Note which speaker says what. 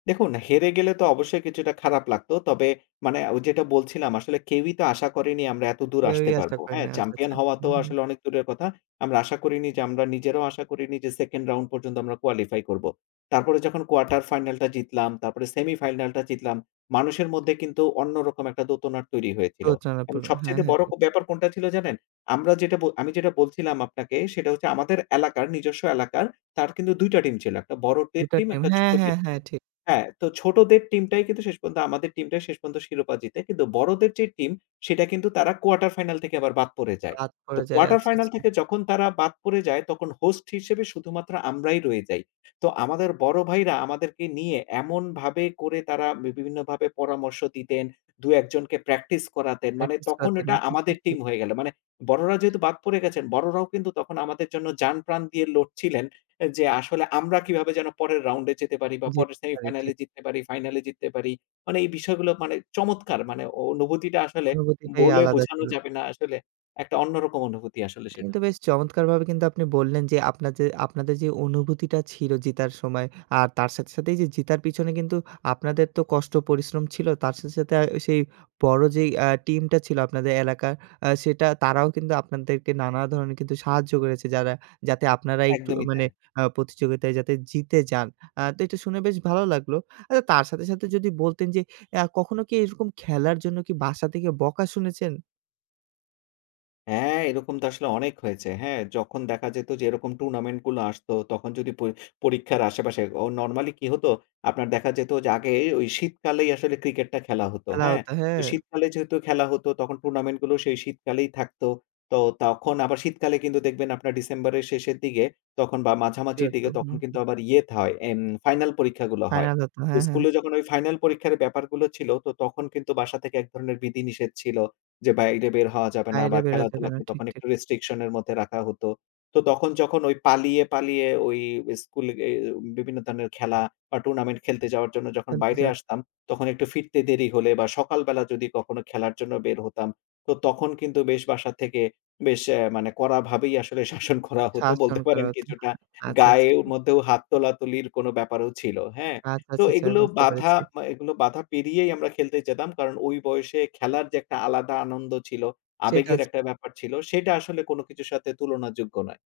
Speaker 1: দেখুন হেরে গেলে তো অবশ্যই কিছুটা খারাপ লাগতো। তবে মানে ওই যেটা বলছিলাম আসলে কেউই তো আশা করেনি আমরা এতদূর
Speaker 2: কেউই
Speaker 1: আসতে
Speaker 2: আসতে
Speaker 1: পারব।
Speaker 2: পারে
Speaker 1: হ্যাঁ,
Speaker 2: নাই। আচ্ছা,
Speaker 1: চ্যাম্পিয়ন
Speaker 2: আচ্ছা।
Speaker 1: হওয়া তো
Speaker 2: হুম, হুম।
Speaker 1: আসলে অনেক দূরের কথা। আমরা আশা করিনি যে আমরা নিজেরাও আশা করিনি যে সেকেন্ড রাউন্ড পর্যন্ত আমরা কোয়ালিফাই করব। তারপরে যখন কোয়ার্টার ফাইনাল টা জিতলাম, তারপরে সেমিফাইনাল টা জিতলাম মানুষের মধ্যে কিন্তু অন্যরকম একটা দোতনার তৈরি হয়েছিল এবং
Speaker 2: [unintelligible] হ্যাঁ, হ্যাঁ,
Speaker 1: সবচাইতে বড়
Speaker 2: হ্যাঁ।
Speaker 1: ব্যাপার কোনটা ছিল জানেন? আমরা যেটা আমি যেটা বলছিলাম আপনাকে সেটা হচ্ছে আমাদের এলাকার নিজস্ব এলাকার তার কিন্তু ২টা টিম ছিল। একটা বড় দের
Speaker 2: ২টা
Speaker 1: টিম
Speaker 2: টাইম
Speaker 1: একটা
Speaker 2: হ্যাঁ,
Speaker 1: ছোট দের
Speaker 2: হ্যাঁ,
Speaker 1: টিম।
Speaker 2: হ্যাঁ ঠিক।
Speaker 1: হ্যাঁ, তো ছোটদের টিমটাই কিন্তু শেষ পর্যন্ত আমাদের টিমটাই শেষ পর্যন্ত শিরোপা জিতে কিন্তু বড়দের যে টিম সেটা কিন্তু তারা কোয়ার্টার ফাইনাল থেকে আবার বাদ পড়ে যায়।
Speaker 2: রাত
Speaker 1: তো
Speaker 2: পড়ে যায়।
Speaker 1: কোয়ার্টার
Speaker 2: আচ্ছা,
Speaker 1: ফাইনাল
Speaker 2: আচ্ছা।
Speaker 1: থেকে যখন তারা বাদ পড়ে যায় তখন হোস্ট হিসেবে শুধুমাত্র আমরাই রয়ে যাই। তো আমাদের বড় ভাইরা আমাদেরকে নিয়ে এমনভাবে করে তারা বিভিন্নভাবে পরামর্শ দিতেন। ২ একজনকে প্র্যাকটিস করাতেন। মানে
Speaker 2: প্র্যাকটিস
Speaker 1: তখন
Speaker 2: করাতেন
Speaker 1: ওটা
Speaker 2: আচ্ছা, আচ্ছা
Speaker 1: আমাদের
Speaker 2: ঠিক।
Speaker 1: টিম হয়ে গেলো। মানে বড়রা যেহেতু বাদ পড়ে গেছেন বড়রাও কিন্তু আমাদের জন্য জানপ্রাণ দিয়ে লড়ছিলেন যে আসলে আমরা কিভাবে যেন পরের রাউন্ডে যেতে পারি বা
Speaker 2: যেতে
Speaker 1: পরের
Speaker 2: পারে
Speaker 1: সেমিফাইনাল
Speaker 2: ঠিক।
Speaker 1: এ জিততে পারি, ফাইনাল এ জিততে পারি। মানে এই বিষয়গুলো মানে চমৎকার মানে অনুভূতিটা আসলে
Speaker 2: অনুভূতিটাই
Speaker 1: বলে
Speaker 2: আলাদা
Speaker 1: বোঝানো
Speaker 2: ছিল।
Speaker 1: যাবে না আসলে একটা অন্যরকম অনুভূতি আসলে
Speaker 2: এটা
Speaker 1: সেটা।
Speaker 2: কিন্তু বেশ চমৎকারভাবে কিন্তু আপনি বললেন যে আপনার যে আপনাদের যে অনুভূতিটা ছিল জিতার সময় আর তার সাথে সাথেই যে জিতার পিছনে কিন্তু আপনাদের তো কষ্ট পরিশ্রম ছিল। তার শেস সাথে সেই বড় যে ইয়ে টিম টা ছিল আপনাদের এলাকার সেটা তারাও কিন্তু আপনাদেরকে নানা ধরণের কিন্তু সাহায্য করেছে। যারা যাতে আপনার এই
Speaker 1: একদমই
Speaker 2: মানে
Speaker 1: তাই।
Speaker 2: আ প্রতিযোগিতায় যাতে জিতে যান। আ তো এটা শুনে বেশ ভালো লাগলো। আ তার সাথে, সাথে যদি বলতেন যে অ্যা কখনো কি এরকম খেলার জন্য বাসা থেকে বকা শুনেছেন?
Speaker 1: হ্যাঁ, এরকম তো আসলে অনেক হয়েছে। হ্যাঁ, যখন দেখা যেত যে এরকম টুর্নামেন্ট গুলো আসতো তখন যদি পর পরীক্ষার আশেপাশে ও নরমালি কি হতো আপনার দেখা যেত যে আগে শীতকালেই আসলে ক্রিকেটটা খেলা হতো,
Speaker 2: খেলা
Speaker 1: হ্যাঁ।
Speaker 2: হত, হ্যাঁ।
Speaker 1: শীতকালে যেহেতু খেলা হত তখন টুর্নামেন্ট গুলো সেই শীতকালেই থাকতো। তো তখন আবার শীতকালে কিন্তু দেখবেন আপনার ডিসেম্বরের শেষের দিকে তখন বা
Speaker 2: ঠিক
Speaker 1: মাঝামাঝির
Speaker 2: তো
Speaker 1: দিকে তখন
Speaker 2: হুম, হুম।
Speaker 1: কিন্তু আবার ইয়ে তা হয় ইম ফাইনাল পরীক্ষাগুলো হয়।
Speaker 2: ফাইনাল হতো
Speaker 1: তো
Speaker 2: হ্যাঁ,
Speaker 1: স্কুল
Speaker 2: হ্যাঁ।
Speaker 1: এ যখন ওই ফাইনাল পরীক্ষার ব্যাপারগুলো ছিল তো তখন কিন্তু বাসা থেকে এক ধরনের বিধিনিষেধ ছিল যে বাইরে বের হওয়া যাবে না
Speaker 2: বাইরে
Speaker 1: বা
Speaker 2: বেরোতে না
Speaker 1: খেলাধুলা
Speaker 2: দেবে ঠিক,
Speaker 1: তখন
Speaker 2: ঠিক।
Speaker 1: একটু রেস্ট্রিকশন এর মধ্যে রাখা হতো। তো তখন যখন ওই পালিয়ে, পালিয়ে ওই স্কুল এ এ বিভিন্ন ধরনের খেলা বা টুর্নামেন্ট খেলতে যাওয়ার জন্য যখন
Speaker 2: খেলতে
Speaker 1: বাইরে
Speaker 2: চাচ্ছে।
Speaker 1: আসতাম তখন একটু ফিরতে দেরি হলে বা সকালবেলা যদি কখনো খেলার জন্য বের হতাম, তো তখন কিন্তু বেশ বাসা থেকে বেশ অ্যা মানে কড়াভাবেই আসলে শাসন করা হত।
Speaker 2: শাসন
Speaker 1: বলতে
Speaker 2: করা
Speaker 1: পারেন
Speaker 2: হত।
Speaker 1: কিছুটা
Speaker 2: আচ্ছা, আচ্ছা
Speaker 1: গায়ের
Speaker 2: ঠিক।
Speaker 1: মধ্যেও হাত তোলাতুলির কোনো ব্যাপারও ছিল, হ্যাঁ।
Speaker 2: আচ্ছা,
Speaker 1: তো
Speaker 2: আচ্ছা, আচ্ছা
Speaker 1: এগুলো
Speaker 2: বুঝতে
Speaker 1: বাধা
Speaker 2: পেরেছি।
Speaker 1: এগুলো বাঁধা পেরিয়েই আমরা খেলতে যেতাম। কারণ ওই বয়সে খেলার যে একটা আলাদা আনন্দ ছিল, আবেগের
Speaker 2: [unintelligible]
Speaker 1: একটা ব্যাপার ছিল সেটা আসলে কোন কিছুর সাথে তুলনাযোগ্য নয়।